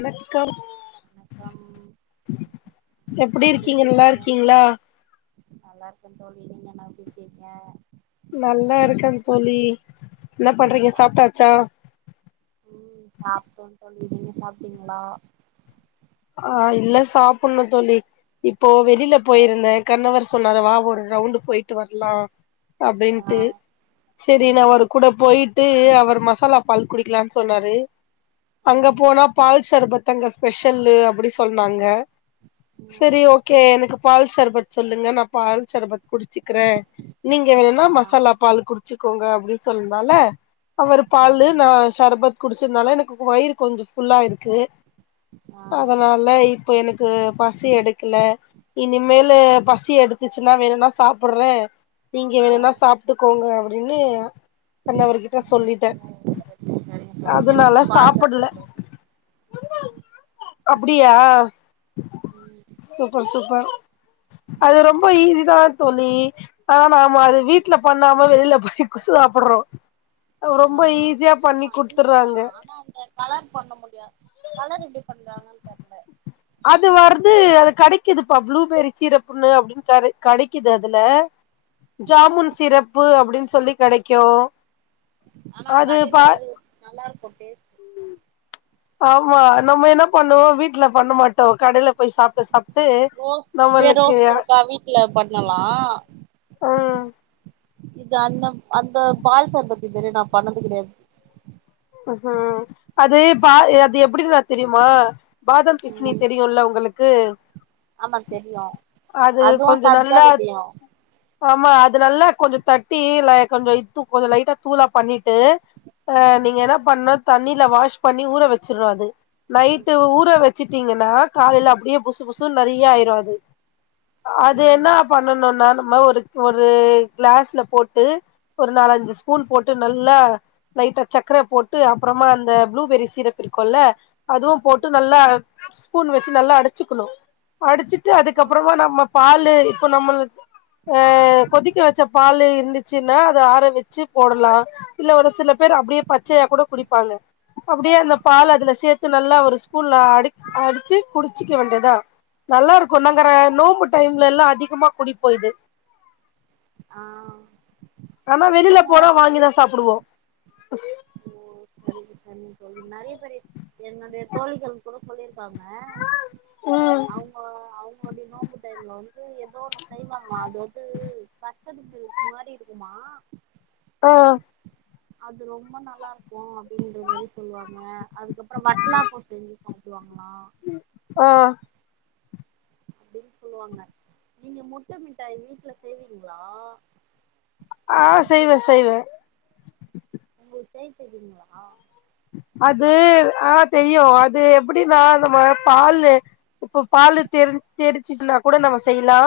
வணக்கம் வணக்கம் எப்டி எப்பிடி நல்லா இருக்கீங்க இருக்கீங்களா நல்லாக்க தோழி நீங்கல்லா எப்படிருக்கீங்க நல்லா இருக்கே தோழி என்ன பண்றீங்க சாப் சாப்ட்டாச்சா ம் சாப்ட்டோ தோழி நீங்க சாப்பிட்டீங்களா ஆ இல்ல சாப்பிடும்னு தோளி இப்போ வெளியில போயிருந்தேன் கணவர் சொன்னார வா ஒரு ரவுண்ட் போயிட்டு வரலா அப்படின்ட்டு ஆ சரி நாஒரு ம் கூட போயிட்டு விட்டு அவர் மசாலா பால் குடிக்கலான்னு சொன்னாரு அங்க ம் போனா பால் சர்பத்து தங்க ஸ்பெஷல் செல்லு அப்பிடி சொன்னாங்க ம் சேரி ஓக்கே எனக்கு பால் சர்பத் சொல்லுங்க நா பால் சர்பத் குடிச்ச குடிச்சுக்கிறே நீங்க வேணா ஆ மசாலா பால் குடிச்சு இருக்கோங்க அப்படி சொல்லனால அவரு பாலூ ம் நா சர்பத்து குடிச்சிருதுனால எனக்கு வயிறு கொஞ்சம் ஃபுல்லா இருக்கு ஆ அதனால இப்ப எனக்கு க்கு பசி எடுக்கல இனிமேலு சி எடுத்துச்சுன்னா வேணும்னா சாப்பிடுறேன் நீங்க ஆ வேணுனா சாப்பிட்டுக்கோங்க என்னைய எண்ணவரு கிட்ட சொல்லிட்டேன் சரிங்க சரிங்க தோழி எனக்கு அதனால பால் சாப்பிடுல சாப்ட்டுக்கிறோ அப்படியா ம் சூப்பர் சூப்பர் அது ரொம்ப ஈஸிதா தோழி ஆனா நாம அத வீட்ல பண்ணாம வெளியில போய் கொசு சாப்பிடுறோம் ஆஹ் ஆமா ஈஸி தா ஆனா அந்த கலர் பண்ண முடியாது கலர் எப்படி பண்றாங்க தெரல அது வருது அது கிடைக்குதுப்பா ப்ளூபெரி சீரப்புன்னு அப்படின்னு கிடைக்குது அதுல ஜாமுன் சிரப்பு அப்படின் சொல்லி கிடைக்கும் ஆனா கடையில நல்லா இருக்கும் டேஸ்ட் ஆமா நம்ம என்ன பண்ணுவோம் வீட்டுல பண்ண மாட்டோம் கடையில போய் சாப்பிட்டு சாப்பிட்டு நம்மளுக்கு ட்ல பண்ணலாம் ஆஹ் இது அண்ண அந்த பால் சர்பத்து தெரிய நா பண்ணது கிடையாது உஹ்ம் அது பா அது எப்படின்னு நான் தெரியுமா பாதம் பிஸ்னி ம் தெரியும்ல உங்களுக் க்கு ஆமா தெரியும் அதுவும் கொஞ்சோ சரஜா நல்லா வித யம் ஆமா அது நல்லா கொஞ்சம் தட்டி கொஞ்சம் இத்து கொஞ்சம் லைட்டா தூளா பண்ணிட்டு நீ நீங்க என்ன பண்ணும் தண்ணியில வாஷ் பண்ணி ஊற வச்சிருனு அது ஓகே நைட்டு் ஊர வச் வச்சுட்டீங்கன்னா காலையில அப்படியே புசு புசு நிறைய ஆயிரும் அது அது என்ன பண்ணணும் நா ஒரு ஒரு கிளாஸ்ல போட்டு ஒரு நாலஞ்சு ஸ்பூன் போட்டு நல்லா லைட்டா சக்கர போட்டு அப்பறமா அந்த ப்ளூபெரி சீரப்பு இருக்கோல்ல அதுவும் போட்டு நல்ல ஸ்பூன் வச்சு நல்லா அடைச்சுக்கணும் அடிச்சு ட்டு அதுக்கப்பறமா நம்ம பாலு இப்ப நம்மளுக்கு அஹ் கொதிக்க வச்ச பாலு இருந்துச்சுன்னா அத ஆற வெச்சு போடலா இல்ல ஒரு சில பேர் அப்டியே பச்சையா கூட குடிப்பாங்க அப்படியே அந்த பால அதுல சேத்து நல்லா ஒரு ஸ்பூன்ல அடி அடிச்சு குடிச்சிக்க வேண்டியத் தா நல்லாருக்கு நங்கற நோம்பு டைம்ல எல்லா அதிகமா குடிப்போ இது ஆ ஆனா வெளில போனா வாங்கிதா சாப்டுவோ ஓ சரி சரிங்க தோழி நறைய பேரு என்னுடைய தோழிகள் கூட சொல்லிர் காங்க ம் அவங்க அவங்ளுடைய நோம்பு டைம்ல வந் து எதோ ஒன்னு செய்வாங்களா அது [inaudible] ஒரு மாரி இருக்குமா ஆஹ் அது ரொம்ப நல் லாருக்கு அப்டின்ற மாரி சொல்வாங்க அதுக்கப்றோ வட்னா போட்டு காட்டுவாங் ஆஹ் அப்டின் சொல்லுவாங்க நீங்க முட்ட மிட்டாயி வீட்ல செய்வீங்களா ஆ செய்வே செய்வே உங்களுக் செய் தெரியுங்களா அது ஆ தெரியு அது எப்டின்னா நம்ம பாலு இப்ப பாலு [inaudible] ச்சின்னா கூட நம்ம செய்யலா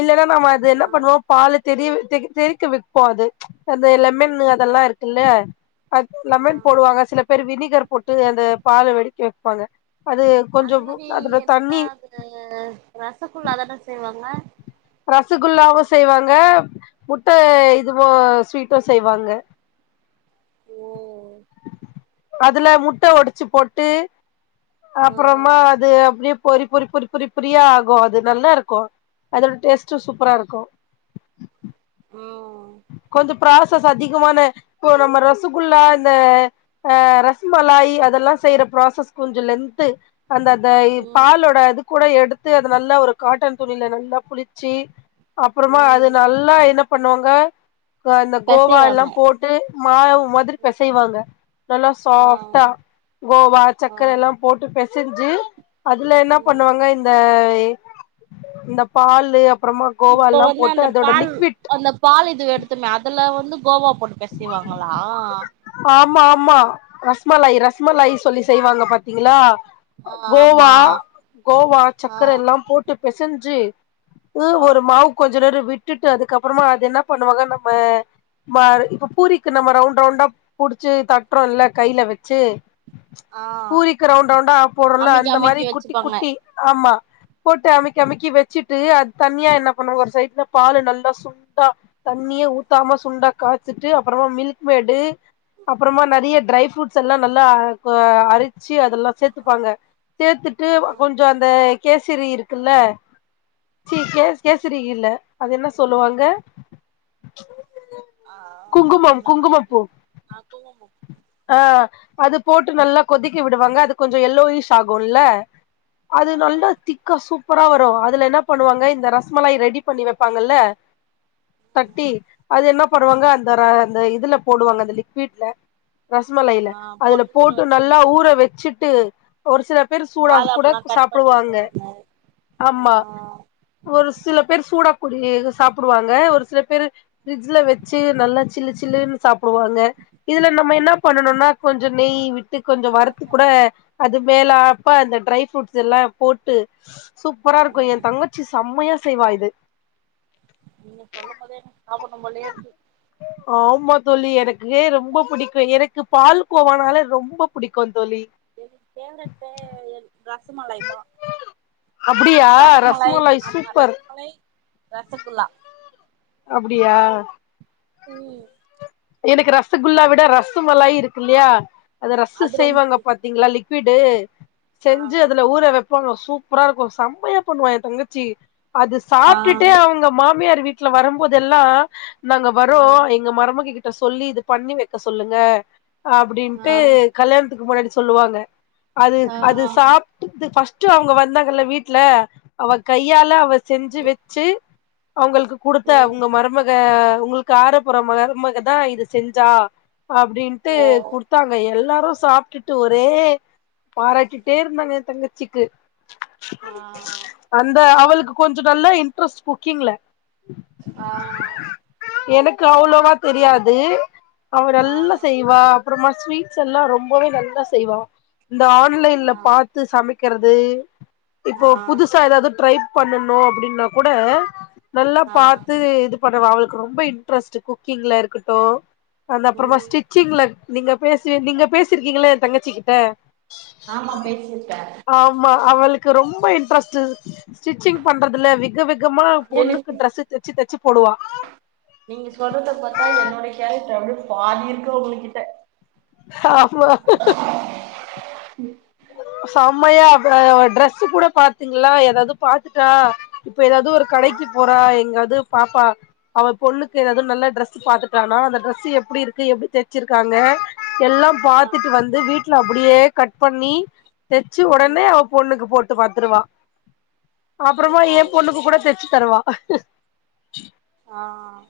இல்லனா நம்ம அது ஆ என்ன பண்ணுவோ பால திரிய தெக் திரிக்க வெப்போ அது அந்த லெமன்னு அதெல்லா இருக்குல்ல அது ஆ லெமன் போடுவாங்க சில பேர் வினிகர் போட்டு அந்த பால வெடிக்க வெப்பாங்க அது கொஞ்சோ அந்த மாரி அதோட எடுத்தா தண்ணி அதுல ரசக்குள்ளா தான செய்வாங்க ரசகுல்லாவு செய்வாங்க முட்ட இதுவோ ஸ்வீட்டு செய்வாங்க ஓ அதுல முட்ட ஒடச்சு போட்டு ஆ அப்பறமா அது அப்டியே பொரி பொரி பொரி பொரி பொரியா ஆகு அது நல்லா இருக்கு அதோட டேஸ்ட்டு சூப்பரா இருக்கு உம் கொஞ்ச ப்ராசஸ் அதிகமான போ நம்ம ரசகுல்லா அந்த அ ரஸ்மலாய் அதெல்லா செய்யற ப்ராசஸ் கொஞ்ச லென்த்து அந்த அந்த இ ம் பாலோட அது கூட எடுத்து அது நல்லா ஒரு காட்டன் துணில நல்லா புளிச்சி அப்பறமா அது ம் நல்லா என்ன பண்ணுவாங்க க அந்த கோவா எல்லா பெசைவாங்க போட்டு மாயவ் மாதிரி பெசைவாங்க நல்லா ஆ சாஃப்டா கோவா ஆ சக்கர எல்லா போட்டு பெஸ் செஞ்சு அதுல என்னா ம் பண்ணுவாங்க இந்த இந்த பாலு அப் இப்ப வந்து அந்த பால் அந்த பால் இது எடுத் த்தமே அதுல வந்து கோவா போட்டு பெசைவாங்களா ஆமா ஆமா ரஸ்மலாய் ரஸ்மலாயி சொல்லி செய்வாங்க பாத்தீங்களா ஆ ஆமா கோவா கோவா ஆ சர்க்கர எல்லா போட்டு பெசஞ்சி ம் ஆ ஒரு மாவு கொஞ் ஞ்சநேர விட்டுட்டு அதுக்கப்புறமா அது என்ன பண்ணுவாங்க நம்ம ம இப்ப பூரிக்கு நம்ம ரவுண்ட் ரவுண்டா புடிச்சு தட்டுறோ இல்ல கையில வச்சு ஆ பூரிக்கு ரவுண்ட் ரவுண்டா போட்றோல்ல அமிக்கி அந்த மாரி அமிக்கி குட்டி வச்சுப்பாங்க குட்டி ஆமா போட்டு அமிக்கி அமிக்கி வச்சிட்டு அது தனியா என்ன பண்ணு ஒரு சைட்ல பால் நல்லா சுண்டா தண்ணியே ஊத்தாம சுண்டா காய்ச் சிட்டு அப்பறமா மில்க் மேய்டு அப்பறமா நெறைய ட்ரை ஃப்ரூட்ஸ் எல்லா நல்லா கெ அரிச்சு அதெல்லா சேத்துப்பாங்க சேத்துட்டு ஆ கொஞ்சோ அந்த கேசரி இருக்குல்ல கேசரி இல்ல அ என்ன சொல்லுவாங்க ஆ, ஆ குங்குமம் என்னா ஐ குங்குமப்பூ அ கோவ ஆ அது போட்டு நல்லா கொதிக்க விடுவாங்கே அது கொஞ்சோ எல்லோயிஷ் ஆகுங்லே ஆ அது நல்லா திக்கா சூப்பரா வரோ அதுலே என்னாப் பண்ணுவாங்கே இந்த ரஸ்மல்லாய் ரெடி பண்ணி வெப்பாங்கல்லே தட்டி அது என்னா பண்ணுவாங்க அந்த ரா அந்த இதுல போடுவாங்கே அந்த லிக்விட்லே ஆ ரஸ்மல்லாயிலே அதுல ஊற போட்டு நல்லா வச்சிருவாங்க ஊற வெச்சிட்டு ஒரு சிலர் பேரு சூலா கூட பாதாம்லா கு கட் பண்ணி சாப்புடுவாங்கே போடுவாங்க ஆ ஆமா ஒரு சில பேரு சூடா குடிக சாப்புடுவாங்கே ஒரு சில பேரு ஃப்ரிட்ஜ்ல வெச்சு நல்லா சில்லு சில்லுன்னூ சாப் போவாங்கே இதுலே நம்மே என்னாப் ன்னோனுன்னா கொஞ்ச நெய் விட் தி கொஞ்சோ வருத்து ஆமா கூட அது மேலாப்பா அந்த ட்ரை ஃப்ரூட்ஸ் எல்லா போட்டு சூப்பரா இருக்கோ எ ம் தங்கச்சி செம்மையா செய்வா இது நீங்கே சொல்லும் மோதே எனக் ஆமா தோழி எனக்கே ரொம்போ பிடிக்கு எனக் கு பால் கோவானாலே ரொம்போ புடிக்கோ தோழி எ ஃபேவரிட்டே ரஸ்சுமொல்லாய்தா அப்டியா ரஸ்மொலாய் ரஸ்மலாய் ஆமா சூப்பர் ரஸ்மொல்லை ரத்தகுல்லா அப்டியா ம் எனக்கு ரசகுல்லா விட ரசமலாய் இருக்கு இல்லையா அத ரசு அது ரொம்ப செய்வாங்க புடிக்கு பாத்தீங்களா லி க்விடு செஞ்சு ஆ அதுல ஊற வப் புவம் சூப்பரா இருக்கோ செம்மையா பண்ணுவா என் தங்கச்சி அது ஆ சாப்டுட்டு அவுங்க மாமியார் வீட் வீட்டுல வரும்போதெல்லா நாங்க வரோ ஆ எங்க மருமகிட் சொல்லி இது பண்ணி வெக்க சொல்லுங்க அப்டின்ட்டு ஆ கல்யாணத்துக்கு முன்னாடி சொல்லுவாங்க அது அது ஆ சாப்டுது பஸ்ட் டு அவுங்க வந்தாங்கல்ல வீட்டுல அவ கையால அவ செஞ்சு வெச்சி அவுங்களுக்கு குடுத்த ம் உங்க மருமக உங்களுக்கு ஆரப்போற மருமக தா இது செஞ்சா அப்டின்ட்டு ஓ குடுத்தாங்க எல்லா அப்புறோ சாப்டுட்டு ஒரே பாராட்டிட்டே இருந்தாங்க ஏன் தங்கச்சிக்கு ஆ அந்த அவலுக் கொஞ்சோ நல்லா இன்ட்ரெஸ்ட் குக்கிங்ல ஆ எனக்கு அவ்ளோவா தெரியாது அவ ஆ நல்ல செய்வா அப்புறமா ஸ்வீட்ஸ் எல்லா ரொம்பவே நல்லா செய்வா இந்த ஆன்லைன்ல ஆ பாத்து சமைக் க்கிறது இப்போ புதுசா ஏதாவது ட்ரைப் பண்ணணோ அப்டின்னா கூட நல்லா ஆ ஆ பாத்து இது பண்ணுவா அவளுக்கு ரொம்ப இன்டரெஸ்ட் குக் பண் குக்கிங்கள இருக்கட்டு அந்த அப்புறமா ம் ஸ்டிச்சிங் நீங்க பேச நீங்க பேசி இருக்கீங்கல்ல என் தங்கச்சி கிட்ட ஆமா பேசிருக்கே ஆமா அவுளுக்கு ரொம்ப ரொம்ப இன்ட்ரெஸ்ட் ஸ்டிச்சிங் பண்றதுல விக விகமா பொண்ணுக்கு எனக்கு ட்ரெஸ் தெச்சு தெச்சு போடுவா நீங்க சொல்றத பாத்தா என்னுடைய கேரக்டர் அப்டியே பாதி இருக்கு அவுங்ககிட்ட ஆமா உம் செம்மையா அ ட்ரெஸ்ஸு கூட பாத்துங்களா ஏதாவது பாத்துட்டா இப்ப ஏதாவது ஒரு ஆ கடைக்கு போற எங்காது து பாப்பா அவ பொண்ணுக்கு ஏதாது நல்ல ட்ரெஸ் பாத்துட்டானா அந்த டிரஸ் எப்படி இருக்கு எப்படி தச்சிருக்காங்க எல்லாம் ஆ பாத்துட்டு வந்து வீட்டுல அப்டியே கட் பண்ணி தச்சு உடனே ம் அவ பொண்ணுக்கு போட் ட்டு பாத்துருவா ஓ அப்பறமா என் பொண்ணுக்கு கூட தச்சு தருவா ஆஹ்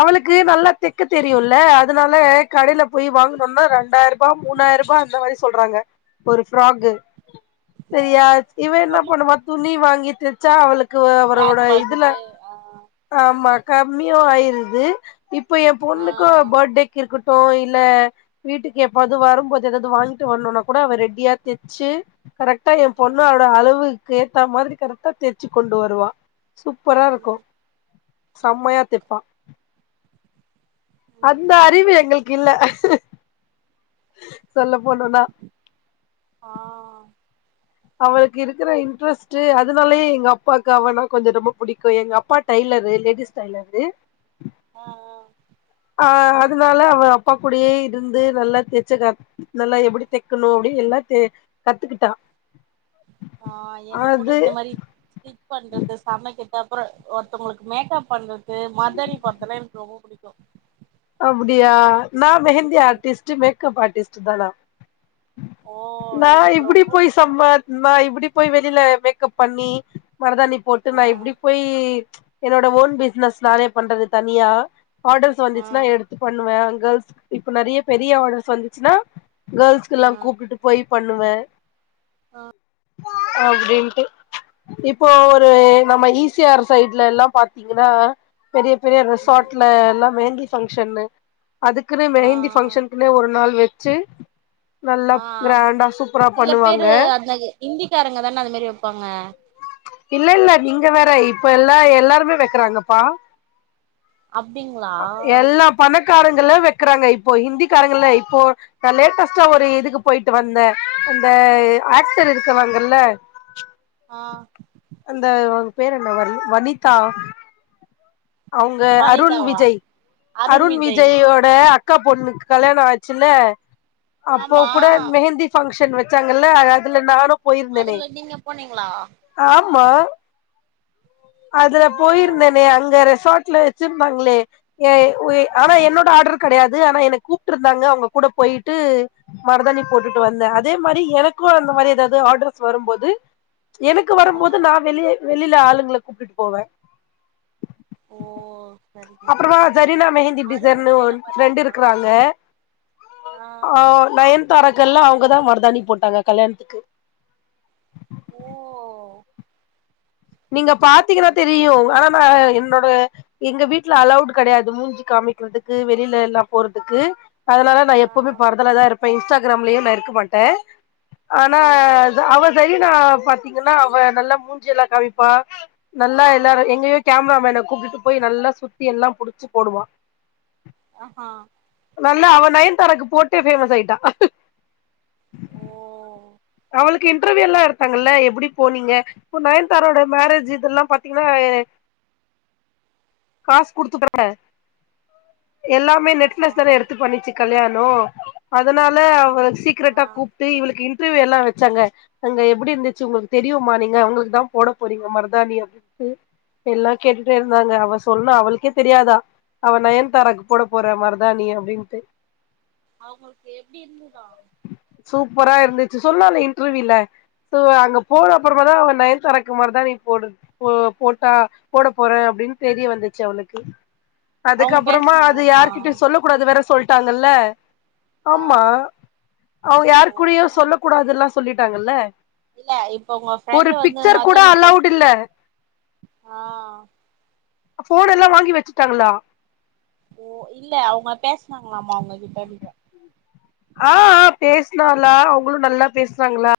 அவளுக்கு நல்லா தெக்க தெரியுல்ல அதனால கடையில போய் வாங்கனோனா ரெண்டாயிர ரூபா மூணாயிரூபா அந்த மாரி சொல்றாங்க ஒரு ஃபிராகு சரியா இவ என்ன ஆமா பண்ணுவா துணி வாங்கி தச்சா அவளுக்கு கு அவரோட கிளாத் இதுல வாங்கிட்டு ஆ ஆமா கம்மியோ ஆயில் து இப்ப என் ஆ பொண்ணுக்கு பர்த்டேக்கு இருக்கட்டு இல்ல வீட்டுக்கு எப்பாது வரும் போது எதாவது வாங்கிட்டு வருனுனா கூட அவ ரெடியா தச்சு கரெக்டா என் ஆ பொண்ணு அவோட அளவுக்கு ஏத்தா மாதிரி கரெக்டா தச்சு கொண்டு வருவா சூப்பரா இருக்கு ம் செம்மையா தைப்பா ம் அந்த அறிவு எங்களுக்கு இல்ல சொல்ல போனுனா ஆஹ் அவளுக்கு இருக்கிற இன்ட்ரெஸ்ட் அதனாலயே எங்க அப்பாக்கு அவனா கொஞ்சம் ரொம்ப பிடிக்கு எங்க அப்பா டைலரு லேடிஸ் டைலரு ஆ அஹ் அதனால அவ அப்பா கூடேயே இருந்து நல்லா தச்சு க நல்லா எப்படி தைக்கணு அப்டியே எல்லா கத்துக்கிட்டா ஆஹ் எனக் கூட அது இந்த மாரி ஸிட்ச் பண்றது சமைக்கிறது அப்பறம் ஒருத்தவங்களுக்கு மேக்கப் பண்ற து மருதாணி போடறதுலா எனக்கு ரொம்ப பிடிக்கு கு அப்டியா நா மெஹந்தி ம் ஆர்டிஸ்ட் மேக்கப் ஆர்டிஸ்ட் சுதலா ஓ நா எனக்கு இப்டி ரொம்ப போய் புடிக்கு சம நா இப்டி போய் வெளியில மேக்கப் பண்ணி மருதாணி போட்டு ஆ நா இப்டி போய் என்னோட ஓன் பிசினஸ் நானே பண்றது தனியா ஆர்டர்ஸ் ஆ வந்துச் ன்னா எடுத்து பண்ணுவே கேர்ள்ஸ் இப்ப நிறைய பெரிய ஆர்டர்ஸ் வந்துச்சுன்னா ஆ கேர்ள்ஸ்கல்லா கூப்டுட்டு போய் பண்ணுவே அப்டின்ட்டு இப்போ ஒரு நம்ம ஈ சி ஆர் சைட்லல்லா பாத்தீங்கன்னா பெரிய பெரிய ம் ரிசார்ட்ல எல்லா மெஹந்தி ஃப்பங்ஷனு அதுக்குனு ஆ மெஹந்தி ஆ ஃபங்ஷனுக்குனே ஒரு நாள் வெ ச்சு நல்லா ஆ ஆம் கிராண்டா சூப்பரா பண்ணுவாங்க இந்திகாரங்க தான அத மாரி வப்பாங்க இல்ல இல்ல நீங்க வேற இப்ப எல்லா எல்லாருமே வெக்கிறாங்கப்பா அப்டிங்ளா க்காரங்களு வெக்றாங்க இப்போ ஹிந்தி காரங்க இல்ல இப்போ நா லேட்டஸ்ட்டா ஒரு இதுக்கு போய்ட்டு வந்த அந் த ஆ ஆக்டர் இருக்குவாங்கல் ல ஆ அந்த அவுங் பேர் என்ன வன் வனிதா அவுங்க அருண் வனிதாவா விஜய் அருண் விஜயோட அக்கா பொண்ணுக்கு கல்யாணோ ஆச்சுல அப்போ ஆமா கூட மெஹந்தி ஃபங்ஷன் வ வச்சாங்கல்ல அ அதுல நானு போயிருந்தனே அதுல நீங்க போனீங்களா ஆமா அதுல ஓ போயிருந்தனே அங்க ரெஸ் ரெஸார்ட்ல வெச்சிருந்தாங்களே ஏ ஒய் ஆ ஆனா என்னோட ஆட்ரு கெடயா து ஆனா என்ன கூப்ட்டுருந்தாங்க அவுங்க கூட போய்ட்டு மருதாணி போட்டுட்டு வந்த அதே மாரி எனக்கு அந்த மாரி எதாது ஆடர்ஸ் வரும்போது எனக்கு ஆ வரும்போது நா வெளியே வெளில ஆளுங்கள கூப்டுட்டு போவ ஓ சரிங்க அப்பறமா சரிங்க தோழி ஜரினா மெஹந்தி அருண் டிசர்னு ஒன் விஜய்லா ஃப்ரெண்ட் பாத்தீங்களா இருக்றாங்க ஆ நயன்தாராக் க்கெல்லா அவுங்கதா மருதாணி போட்டாங்க கல்யாண்த்துக்கு ஓ நீங்க பாத்தீங்னா சரி தெரியு ஆனா நா எ என்னோட எங்க வீட்ல அலொவ்டு கெடயாது மூஞ்சி காமிக்றதுக்கு வெளில எல்லா போறதுக்கு அதுனால நா ஆ எப்போம்மே பர்தாலதா இருப்ப இன்ஸ்ட்டா கிராம்லியு நா இருக்க மாட்டே ஆனா ஓ அவா சைய னா பாத்தீங்கனா அவ நல்லா மூஞ்சியெல்லா காமிப் பா நல்லா ஆ எல்லாரு எங்கயோ கேமரா மேன கூப்டுட்டு போய் நல்லா சுத்தி எல்லா புடிச்சு போடுவா அஹா நல்லா அவ நயன்தாராக்கு போட்டே ஃபேமஸ் ஆய்ட்டா ஓ அவளுக்கு இன்டர்வியூலா எடுத்தாங்கல்ல எப்புடி போனீங்க இப்ப நயன்தாரா ஓட மேரேஜ் இதெல்லா பாத்தீங்கனா ஏ காஸ் குடுத்து [inaudible] எல்லாமே ஆமா நெட்ஃபிளஸ்தான எடுத்து பண்ணிச்சு கல்யாண் நோ அதுனால அவள சீக்குரெட்டா ஆ கூப்ட்டு இவளுக்கு இன்ட்ரவியூ எல்லா வச்சாங்க அங்க எப்புடி இருந்துச்சு உங்களுக்கு தெரியுமா நீங்க அவுங்களுக்குதா போட போறீங்க மருதாணி அப்டிப்ட்டு எல்லா கேட்டுட்டே இருந்தாங்க அவஸ் சொன்னா அவளுக்கே தெரியாதா அவ நயன்தாரக்கு போட போற மருதாணி அப்டின்ட்டு அவுங்களுக்கு எப்டி இருந்துதா சூப்பரா இருந்துச்சு சொன்னால இன்டர்வியூல ஸோ அங்கப்போன அப்பறமாதா அவ நயன்த்தாராக்கு மருதாணி போடுரதுக் போட்டா போட போறே அப்டின் தெரிய வந்துச்சு அவளுக்கு அவங்க அதுக்கப்பறமா அது பேசுனாங்களாமா யாருகிட்ட சொல்லக் கூடாது வேற சொல்ட் ட்டாங்கல்ல ஆமா ஆ அவ ஓ யாரு கூடியு ஆ சொல்ல கூடாதுல்லா சொல்லிட் ட்டாங்கல்ல இல்ல இப்ப உங்க ஃப்ரெண்டு வந்து கூட மருதாணி அலவுட் இல்ல போட்டு ஆ போன் எல்லா வாங்கி வச்சுட்டாங்களா ஓ இல்ல அவுங்க பேசனாங்களாம அவுங்க கிட்டன்ற ஆ ஆ பேசனாலா அவுங்களு நல்லா பேசுனாங்களா